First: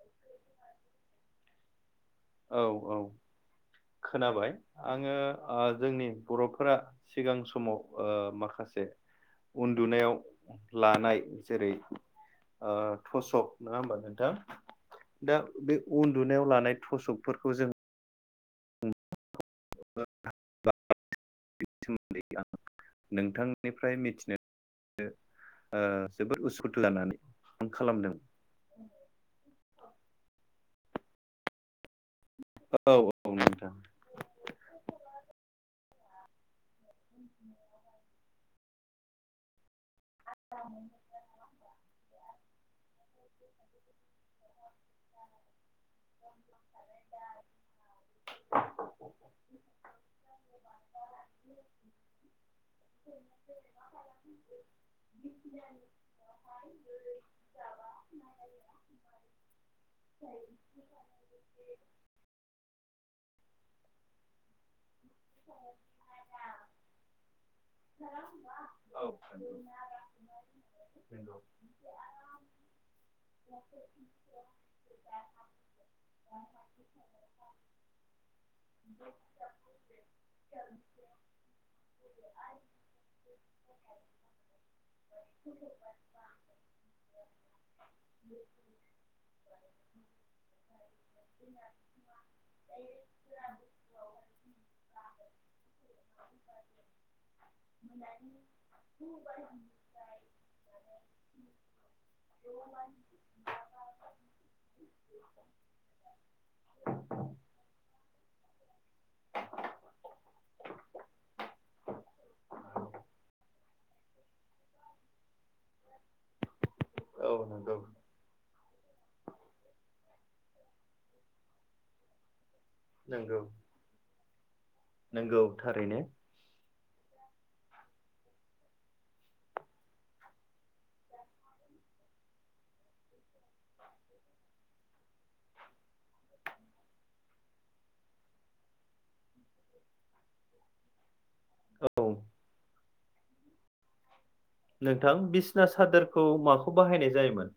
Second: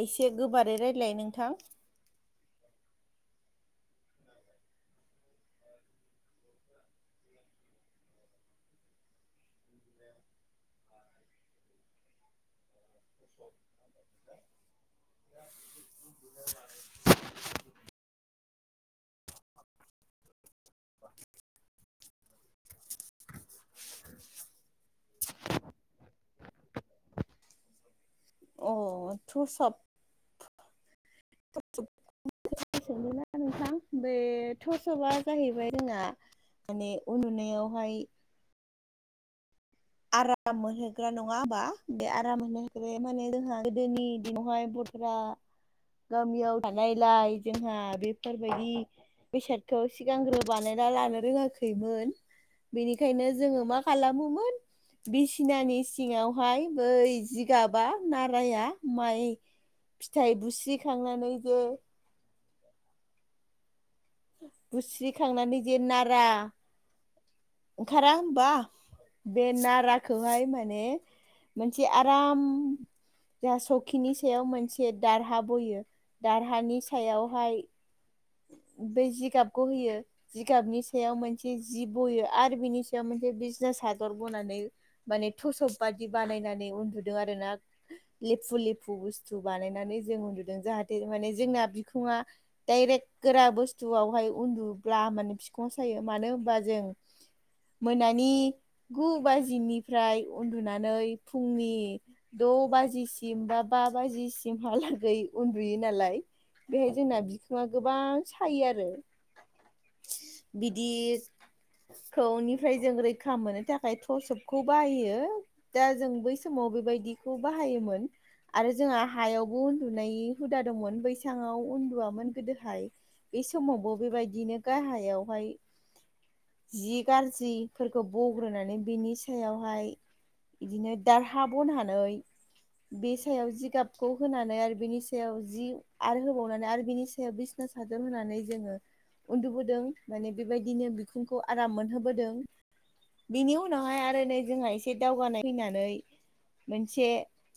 एसे गोबारै रायलाय नोंथां। औ औ खोनाबाय आङो ओ जोंनि बर'फोरा सिगां समाव ओ माखासे उन्दुनायाव लानाय जेरै ओ थसक नङा होमबा नोंथां दा बे उन्दुनायाव लानाय थसकफोरखौ जों [unintelligible] नोंथांनिफ्राय मिथिनो ओ जोबोद उसुथु लानानै फन खालामदों। अ थसब औ [unintelligible] औ नोंथां बे थसपआ जाहैबाय जोंना माने उन्दुनायावहाय आराम मोनहोग्रा नङा आबा बे आराम होनो हाखबाय माने जोंहा गोदोनि दिनावहाय बथोरा गामियाव थानायलाय जोंहा बेफोरबायदि बेसादखौ सिगांग्रो बानायना लानो रोङाखैमोन। बेनिखायनो जोङो मा खालामोमोन बिसिनानि सिङावहाय बै जिगाबा नाराया माइ फिथाइ बुस्रिखांनानै जे बुस्रिखांनानै जे नारा ओंखारा होनबा औ बे नाराखौहाय माने मोनसे आराम जोंहा सखिनि सायाव मोनसे दारहा बयो दारहानि सायावहाय बेै जिगाबखौ होयो। जिगाबनि सायाव मोनसे जि बयो आरो बिनि सायाव मोनसे बिसना सादर बनानै माने थसब बादि बानायनानै उन्दुदों आरो ना। लेफु लेफु बुस्थु बानायनानै जों उन्दुदों जाहाथे माने जोंना बिखुङा डाइरेक्ट गोरा बुस थुआवहाय उन्दुब्ला माने बिखुं सायो मानो होनबा जों मोनानि गु बाजिनिफ्राय उन्दुनानै फुंनि द' बाजिसिम बा बा बाजिसिमहालागै उन्दुयो नालाय। बेहाय जोंना बिखुङा गोबां सायो आरो। [inaudible] बिदिखौनिफ्राय जों रैखा मोननो थाखाय थसबखौ बाहायो दा जों बै समाव बेबायदिखौ नंगौ बाहायोमोन। आरो जोंहा हायावबो उन्दुनाय हुदा दंमोन बैसाङाव उन्दुआमोन गोदोहाय। नंगौ बे समावबो बेबायदिनो नंगौ गाहायावहाय थारैनो जि गाज्रिफोरखौ बग्रोनानै बिनि सायावहाय बिदिनो दारहा बनानै बे सायाव जिगाबखौ होनानै आरो बेनि सायाव जि आरो होबावनानै आरो बिनि सायाव बिसना सा होनानै जोङो उन्दुबोदों माने बेबायदिनो बिखुंखौ आराम औ मोनहोबोदों। बिनि उनावहाय आरो नै जोंहा एसे नोंथां दावगानाय बिसना फैनानै सादोरखौ माखौ बाहायनाय मोनसे जायोमोन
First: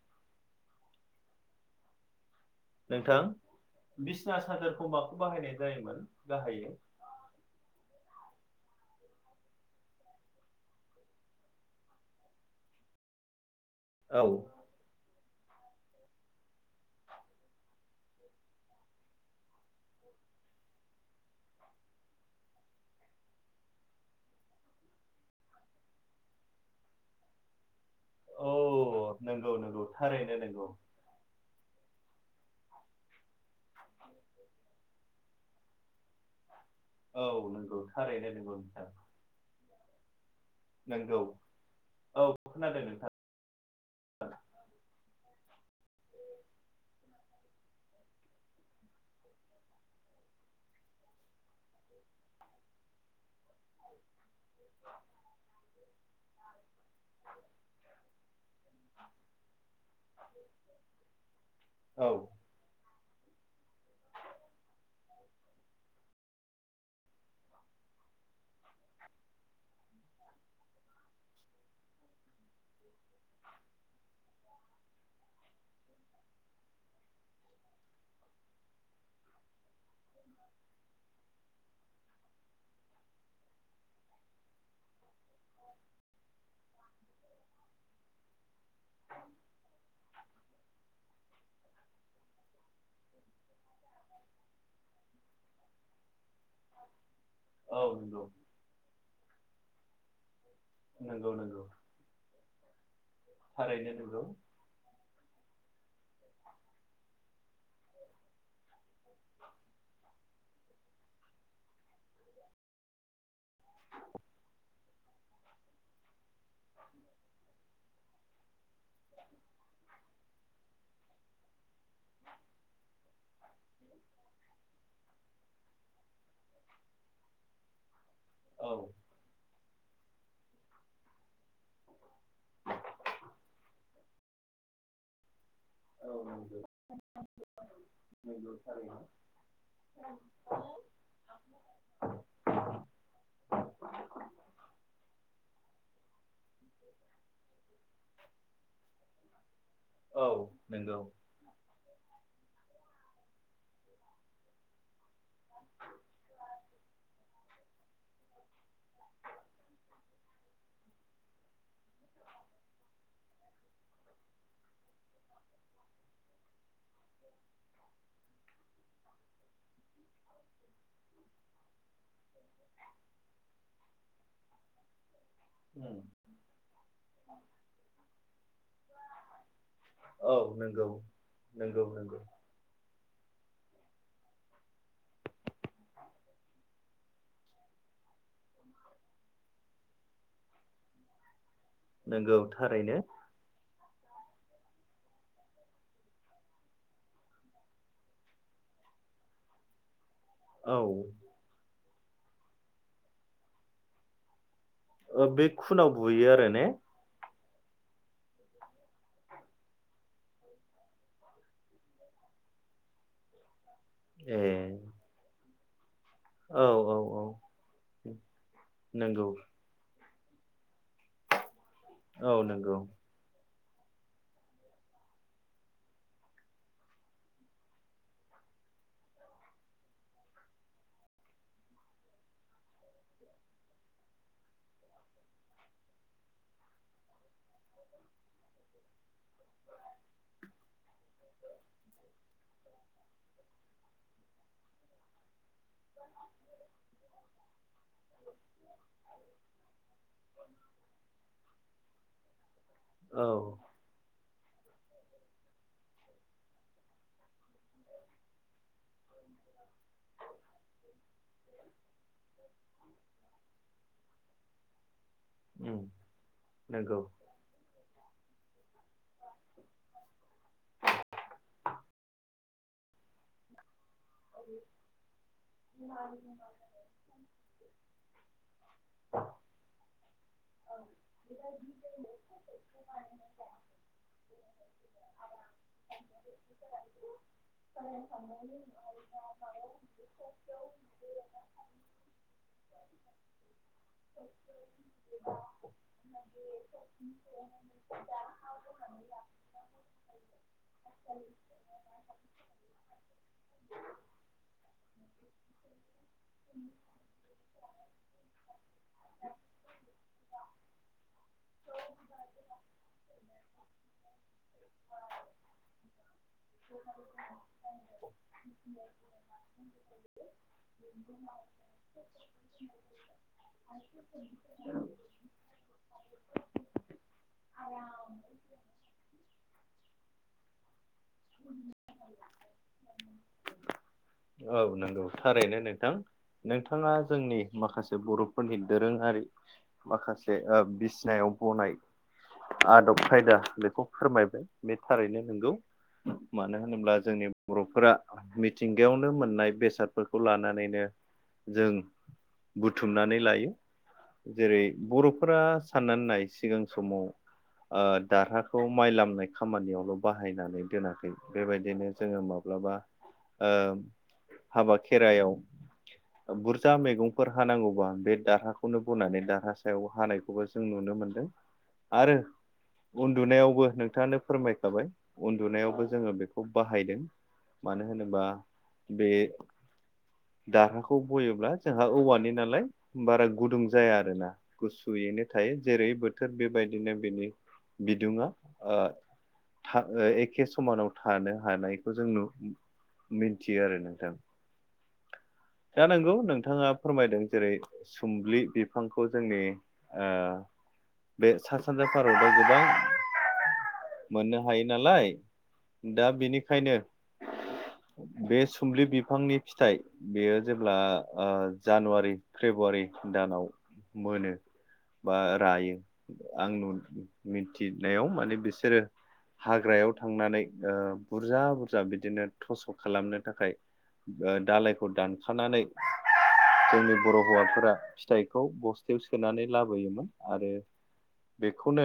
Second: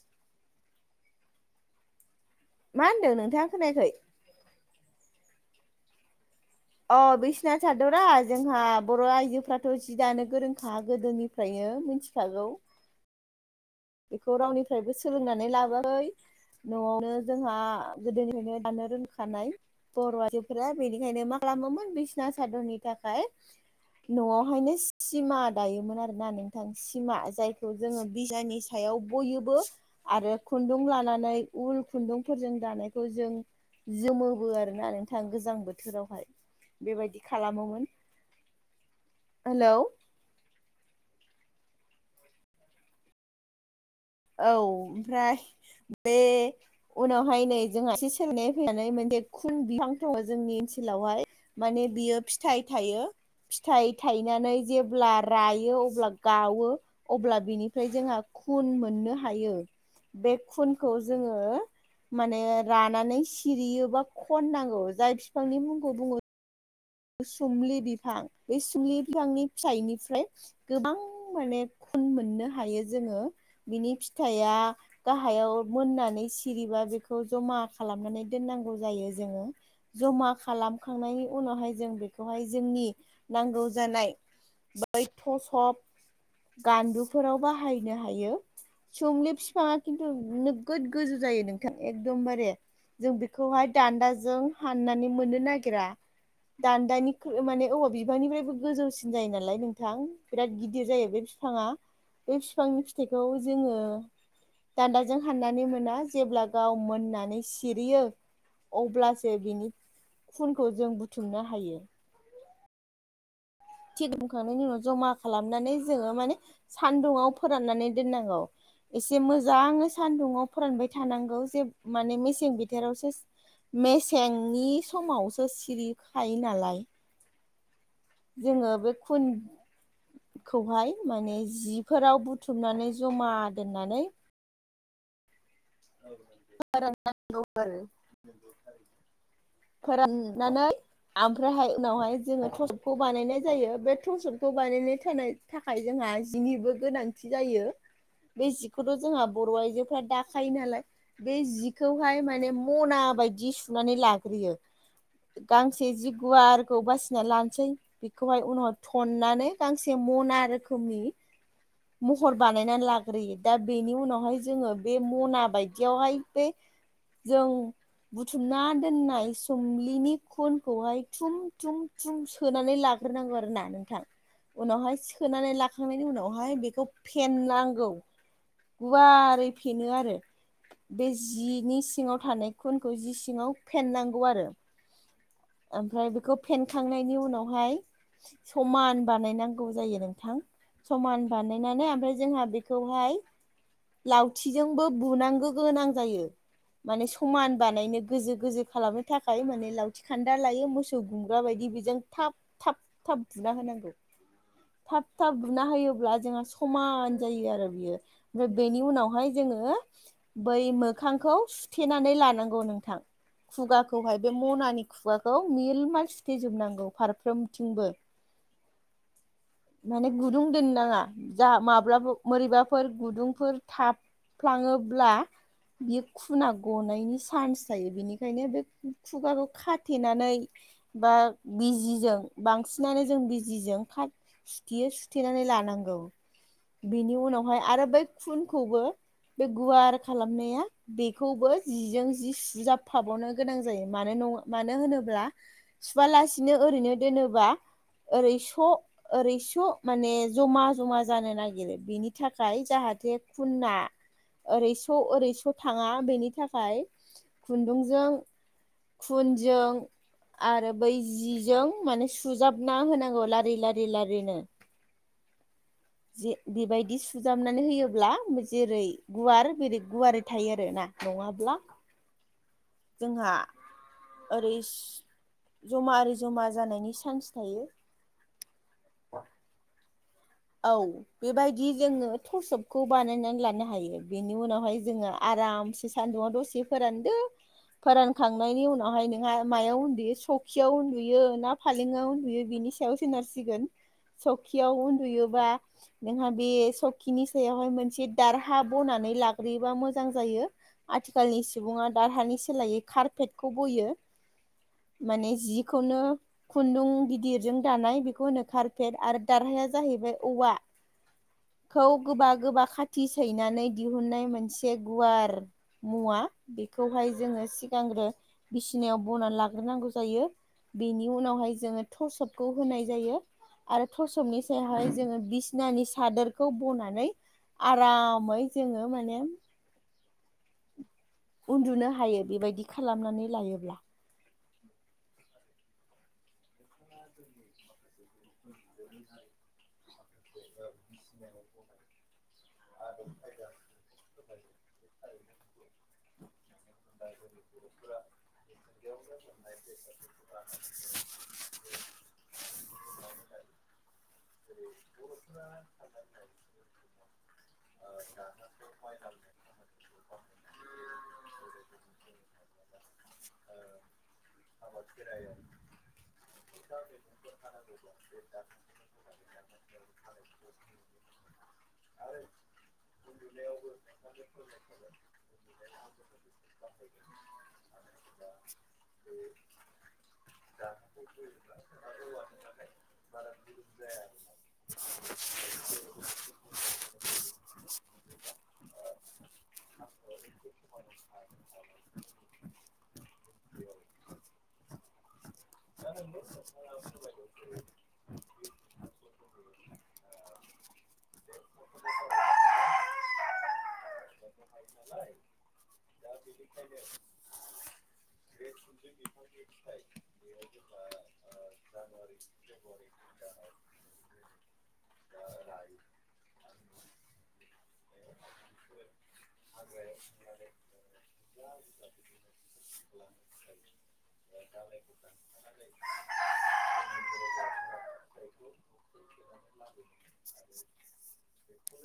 मा होनदों नोंथां नोंथाङा खोनायाखै बिसना सादोरखौ माखौ बाहायनाय जायोमोन गाहायै? अ बिसिना सादरा जोंहा बर' आइजोफ्राथ' जि दानो गोरोंखा गोदोनि फ्रायनो मिथिखागौ। औ। बेखौ रावनिफ्रायबो सोलोंनानै लाबोआखै। न'आवनो जोंहा गोदोनिफ्रायनो दानो रोंखानाय। बर' आइजोफोरा बेनिखायनो मा खालामोमोन बिसना सादरनि थाखाय न'आवहायनो सिमा दायोमोन आरोना नोंथां सिमा जायखौ जोङो औ बिसनानि सायाव नंगौ बयोबो नंगौ थारैनो आरो नंगौ खुन्दुं लानानै उल खुन्दुंफोरजों दानायखौ जों जोमोबो आरोना नोंथां गोजां बोथोरावहाय। बेबायदि औ नंगौ खालामोमोन। थारैनो नंगौ नोंथां। हेलौ नंगौ औ खोनादों नोंथां। औ ओमफ्राय बे उनावहाय नै जोंहा एसे सोलायनाय फैनानै मोनसे खुन बिफां दङ जोंनि ओनसोलावहाय माने बियो फिथाइ थायो। फिथाइ थायनानै जेब्ला रायो अब्ला गावो अब्ला बिनिफ्राय जोंहा खुन मोन नो हायो बे खुनखौ औ जोङो रानानै सि सिरियोबा खननांगौ जाय फिफांनि मुंखौ बुङो सुमलि बिफां बे सुमलि बिफांनि फिथाइनिफ्राय गोबां माने खुन मोननो हायो जोङो बिनि फिथाइया गाहायाव मोननानै सिरिबा बेखौ जमा खालामनानै दोननांगौ जायो जोङो जमा खालामखांनायनि उनावहाय जों बेखौहाय जोंनि नांगौ जानाय बै थसप गान्दुफोराव बाहायनो हायो। सोमलि फिफाङा खिन्थु नोगोद गोजौ जायो नोंथां एखदमबारे जों बेखौहाय दान्दाजों हाननानै मोननो नागिरा। दान्दानि माने औवा नंगौ बिफांनिफ्रायबो गोजौसिन जायो नालाय नोंथां बिराद गिद दिर जायो बे नंगौ नंगौ फिफाङा बे फिफांनि फिथाइखौ जोङो थारैनो नंगौ दान्दाजों हाननानै मोना जेब्ला गाव मोननानै सिरियो अब्लासो बिनि खुनखौ जों बुथुमनो हायो। थि [unintelligible] खांनायनि उनाव जमा खालामनानै जोङो माने सान्दुङाव फोराननानै दोननांगौ। इसे मोजाङै सान्दुङाव फोरानबाय थानांगौ जे माने मेसें बिथोरावसो मेसेंनि समावसो सिरिखायो नालाय। जोङो औ बे खुन खौहाय माने जिफोराव बुथुमनानै जमा दोननानै औ नंगौ फोरान नांगौ आरो। [unintelligible] फोराननानै आमफ्रायहाय उनावहाय जोङो थसपखौ बानायनाय जायो बे थसपखौ बानायनाय होनो थाखाय जोंहा जिनिबो गोनांथि जायो। बे जिखौथ' जोंहा बर' आइजोफ्रा औ दाखायो नालाय। नंगौ बे जिखौहाय माने मना बायदि सुनानै लाग्रोयो। गांसे जि गुवारखौ बासिना लानोसै बेखौहाय उनावहाय थननानै गांसे मना रोखोमनि महर बानायनानै लाग्रोयो दा बेनि उनावहाय जोङो बे मना बायदियावहाय बे जों बुथुमना दोननाय सोमलिनि खुनखौहाय थुम थुम। थुम सोनानै लाग्रोनांगौ आरो ना नोंथां उनावहाय सोनानै नायनि उनावहाय बेखौ फेननांगौ गुवारै। फेनो आरो औ नंगौ बे जिनि नंगौ सिङाव नंगौ थानाय खुनखौ जि सिङाव फेनांगौ आरो। ओमफ्राय बेखौ फेनखांनायनि उनावहाय समान बानायनांगौ जायो नोंथां। समान बानायनानै ओमफ्राय नंगौ जोंहा थारैनो बेखौहाय लावथिजोंबो बुनांगौ गोनां जायो। माने समान बानायनो गोजो गोजो खालामनो थाखाय माने लाव थिखान्दा लायो मोसौ औ गुमग्रा बायदि बेजों थाब थाब थाब बुना होनांगौ। थाब थाब बे बुना खुनाव होयोब्ला बुयो जोंहा आरो ने समा समान जायो आरो बियो ओमफ्राय बेनि उनावहाय जोङो। बै मोखांखौ सुथेनानै लानांगौ नोंथां खुगा खौहाय बे ए मनानि खुगाखौ मिल माल सु औ थेजोबनांगौ औ औ फारफ्रोमथिंबो। नंगौ माने गुदुं दोननो नाङा। जा माब्लाबा औ नंगौ मोरैबाफोर गुदुंफोर थाफ्लाङोब्ला बियो। खुना गनायनि सान्स थायो। बेनिखायनो बे खुगाखौ खाथेनानै बा बिजिजों बांसिनानो जों बिजिजों खा सुथेयो। सुथेनानै लानांगौ। बेनि उनावहाय आरो बै खुनखौबो बे गुवार खालामनाया बेखौबो जिजों जि सुजाबफाबावनो गोनां जायो। मानो ना मानो होनोब्ला सुवालासिनो ओरैनो दोनोबा ओरै स' ओरै माने जमा जमा जानो नागिरो बेनि थाखाय जाहाथे औ खुना ओरैस' ओरैस' थाङा बेनि थाखाय खुन्दुंजों खुनजों आरो बै जिजों माने सुजाबना होनांगौ लारि लारि लारिनो। उम जे नंगौ बेबायदि सु जामनानै होयोब्ला जेरै गुवार बेरै गुवारै थायो आरो ना नङाब्ला [unintelligible] जोंहा ओरै जमा ओरै जमा जानायनि चान्स थायो। [unintelligible] औ बेबायदि जोङो थसबखौ बानायनानै लानो हायो। बे उनावहाय जोङो आरामसे सान्दुंआव दसे फोरानदो फोरानखांनायनि उनावहाय मायाव उन्दुयो सखियाव उन्दुयो ना फालेंआव उन्दुयो बिनि सायाव सोनारसिगोन। सौखियाव उन्दुयोबा नोंहा बे सबखिनि सायावहाय मोनसे दारहा बनानै लाग्रोयोबा मोजां जायो। आथिखालनि सुबुङा दा हानि सोलायै खारपेद खौ बयो माने जिखौनो खुन्दुं गिदिर जों दानाय बेखौ होनो खारफेट आरो दारहाया जाहैबाय औवा खौ गोबा गोबा खाथि सै नानै दिहुननाय मोनसे। एसे गुवार मुवा बेखौहाय जोङो सिगांग्रो बिसिनायाव बनानै लाग्रोनांगौ जायो। बेनि उनावहाय जोङो थसपखौ होनाय जायो आरो थसपनि सायावहाय जोङो बिसनानि सादोरखौ बनानै आरामै जोङो माने उन्दुनो हायो बेबायदि खालामनानै लायोब्ला औ नंगौ थारैनो नोंथां नोंथाङा जोंनि माखासे बर' फोरनि दोरोङारि माखासे ओ बिसिनायाव बनाय आदब खायदा बेखौ फोरमायबाय बे थारैनो नोंगौ मानो होनोब्ला जोंनि बर'फोरा मिथिंगायावनो मोननाय बेसादफोरखौ लानानैनो जों बुथुमनानै लायो जेरै बर'फोरा साननानै नाय सिगां समाव दारहाखौ माइ लामनाय खामानियावल' बाहायनानै दोनाखै बेबायदिनो जोङो माब्लाबा ओ हाबा खेरायाव बुरजा मैगंफोर हानांगौबा बे दारहाखौनो बनानै दारहा सायाव हानायखौबो जों नुनो मोनदों आरो उन्दुनायावबो नोंथाङानो फोरमायखाबाय उन्दुनायावबो जोङो बेखौ बाहायदों मानो होनोबा बे दारहाखौ बयोब्ला जोंहा औवानि नालाय बारा गुदुं जाया आरोना गुसुयैनो थायो जेरै बोथोर बेबाय दिनो बिनि बिदुुंआ ओ था एखे समानाव थानो हानायखौ जों नु मिथियो आरो नोंथां दा नंगौ नोंथाङा फोरमायदों जेरै सुम्लि बिफांखौ जोंनि ओ बे सा सानजा भारतआव गोबां मोननो हायो नालाय दा बेनिखायनो बे सुम्लि बिफांनि फिथाइ बेयो जेब्ला ओ जानुवारि फेब्रुवारि दानाव मोनो बा रायो आं नु मिथिनायाव माने बिसोरो हाग्रायाव नानै ओ बुरजा बुरजा बिदिनो थसक खालामनो थाखाय ओ दालायखौ दानखानानै जोंनि बर' हौवाफोरा फिथाइखौ बस्थायाव सोनानै लाबोयोमोन आरो बेखौनो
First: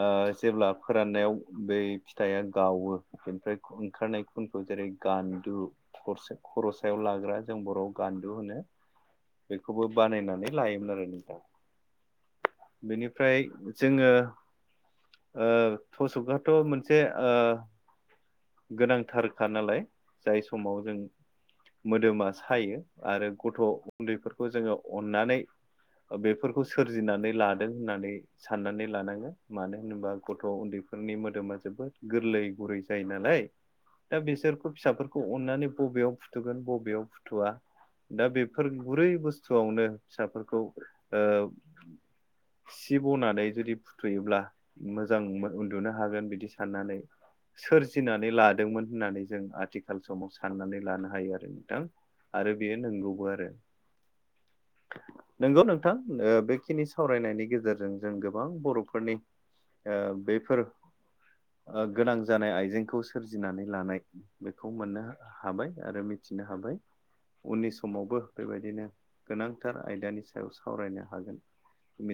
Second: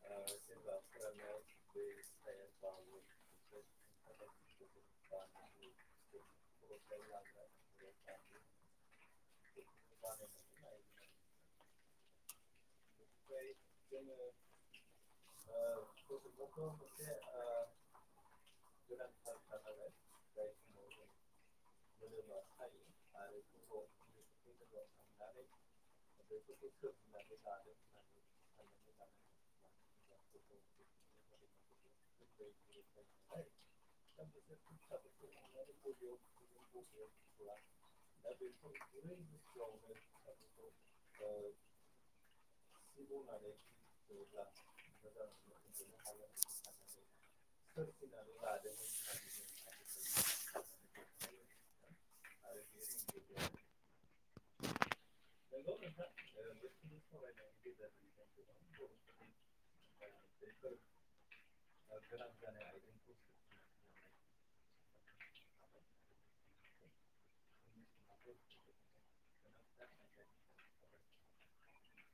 ओ जेब्ला फोराननायाव बै फिथाया गावो बेनिफ्राय ओंखारनाय खुनखौ जेरै गान्दु खरसे खरसायाव ला जों बर'वाव गान्दु होनो बेखौबो बानायनानै लायोमोन आरो नोंथां बेनिफ्राय जोङो ओ थस'कआथ' मोन से ओ गोनांथारखा नालाय जाय समाव जों मोदोमा सायो आरो गथ' उन्दैफोरखौ जोङो अननानै ओ बेफोरखौ सोरजिनानै लादों होननानै साननानै लानांगोन मानो होनोबा गथ' उन्दैफोरनि मोदोमा जोबोद गोरलै गुरै जायो नालाय दा बिसोरखौ फिसाफोरखौ अननानै बबेयाव फुथुगोन बबेयाव फुथुवा दा बेफोर गुरै बुस्थुआवनो फिसाफोरखौ ओ सि बनानै जुदि फुथुयोब्ला मोजां उन्दुनो हागोन बिदि साननानै सोरजिनानै लादोंमोन होननानै जों आथिखाल समाव साननानै लानो हायो आरो नोंथां आरो बेयो नंगौबो आरो नोंगौ नोंथां ओ बेखिनि सावरायनायनि गेजेरजों जों गोबां बर'फोरनि ओ बैफोर गोनां जानाय आइजेंखौ सोरजिनानै लानाय बेखौ मोननो हाबाय आरो मि थिनो हाबाय उननि समावबो बेबायदिनो गोनांथार आयदानि सायाव सावरायनो हागोन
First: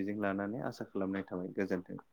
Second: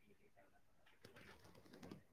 मिजिं लानानै आसा खालामनाय थाबाय गोजोन्थों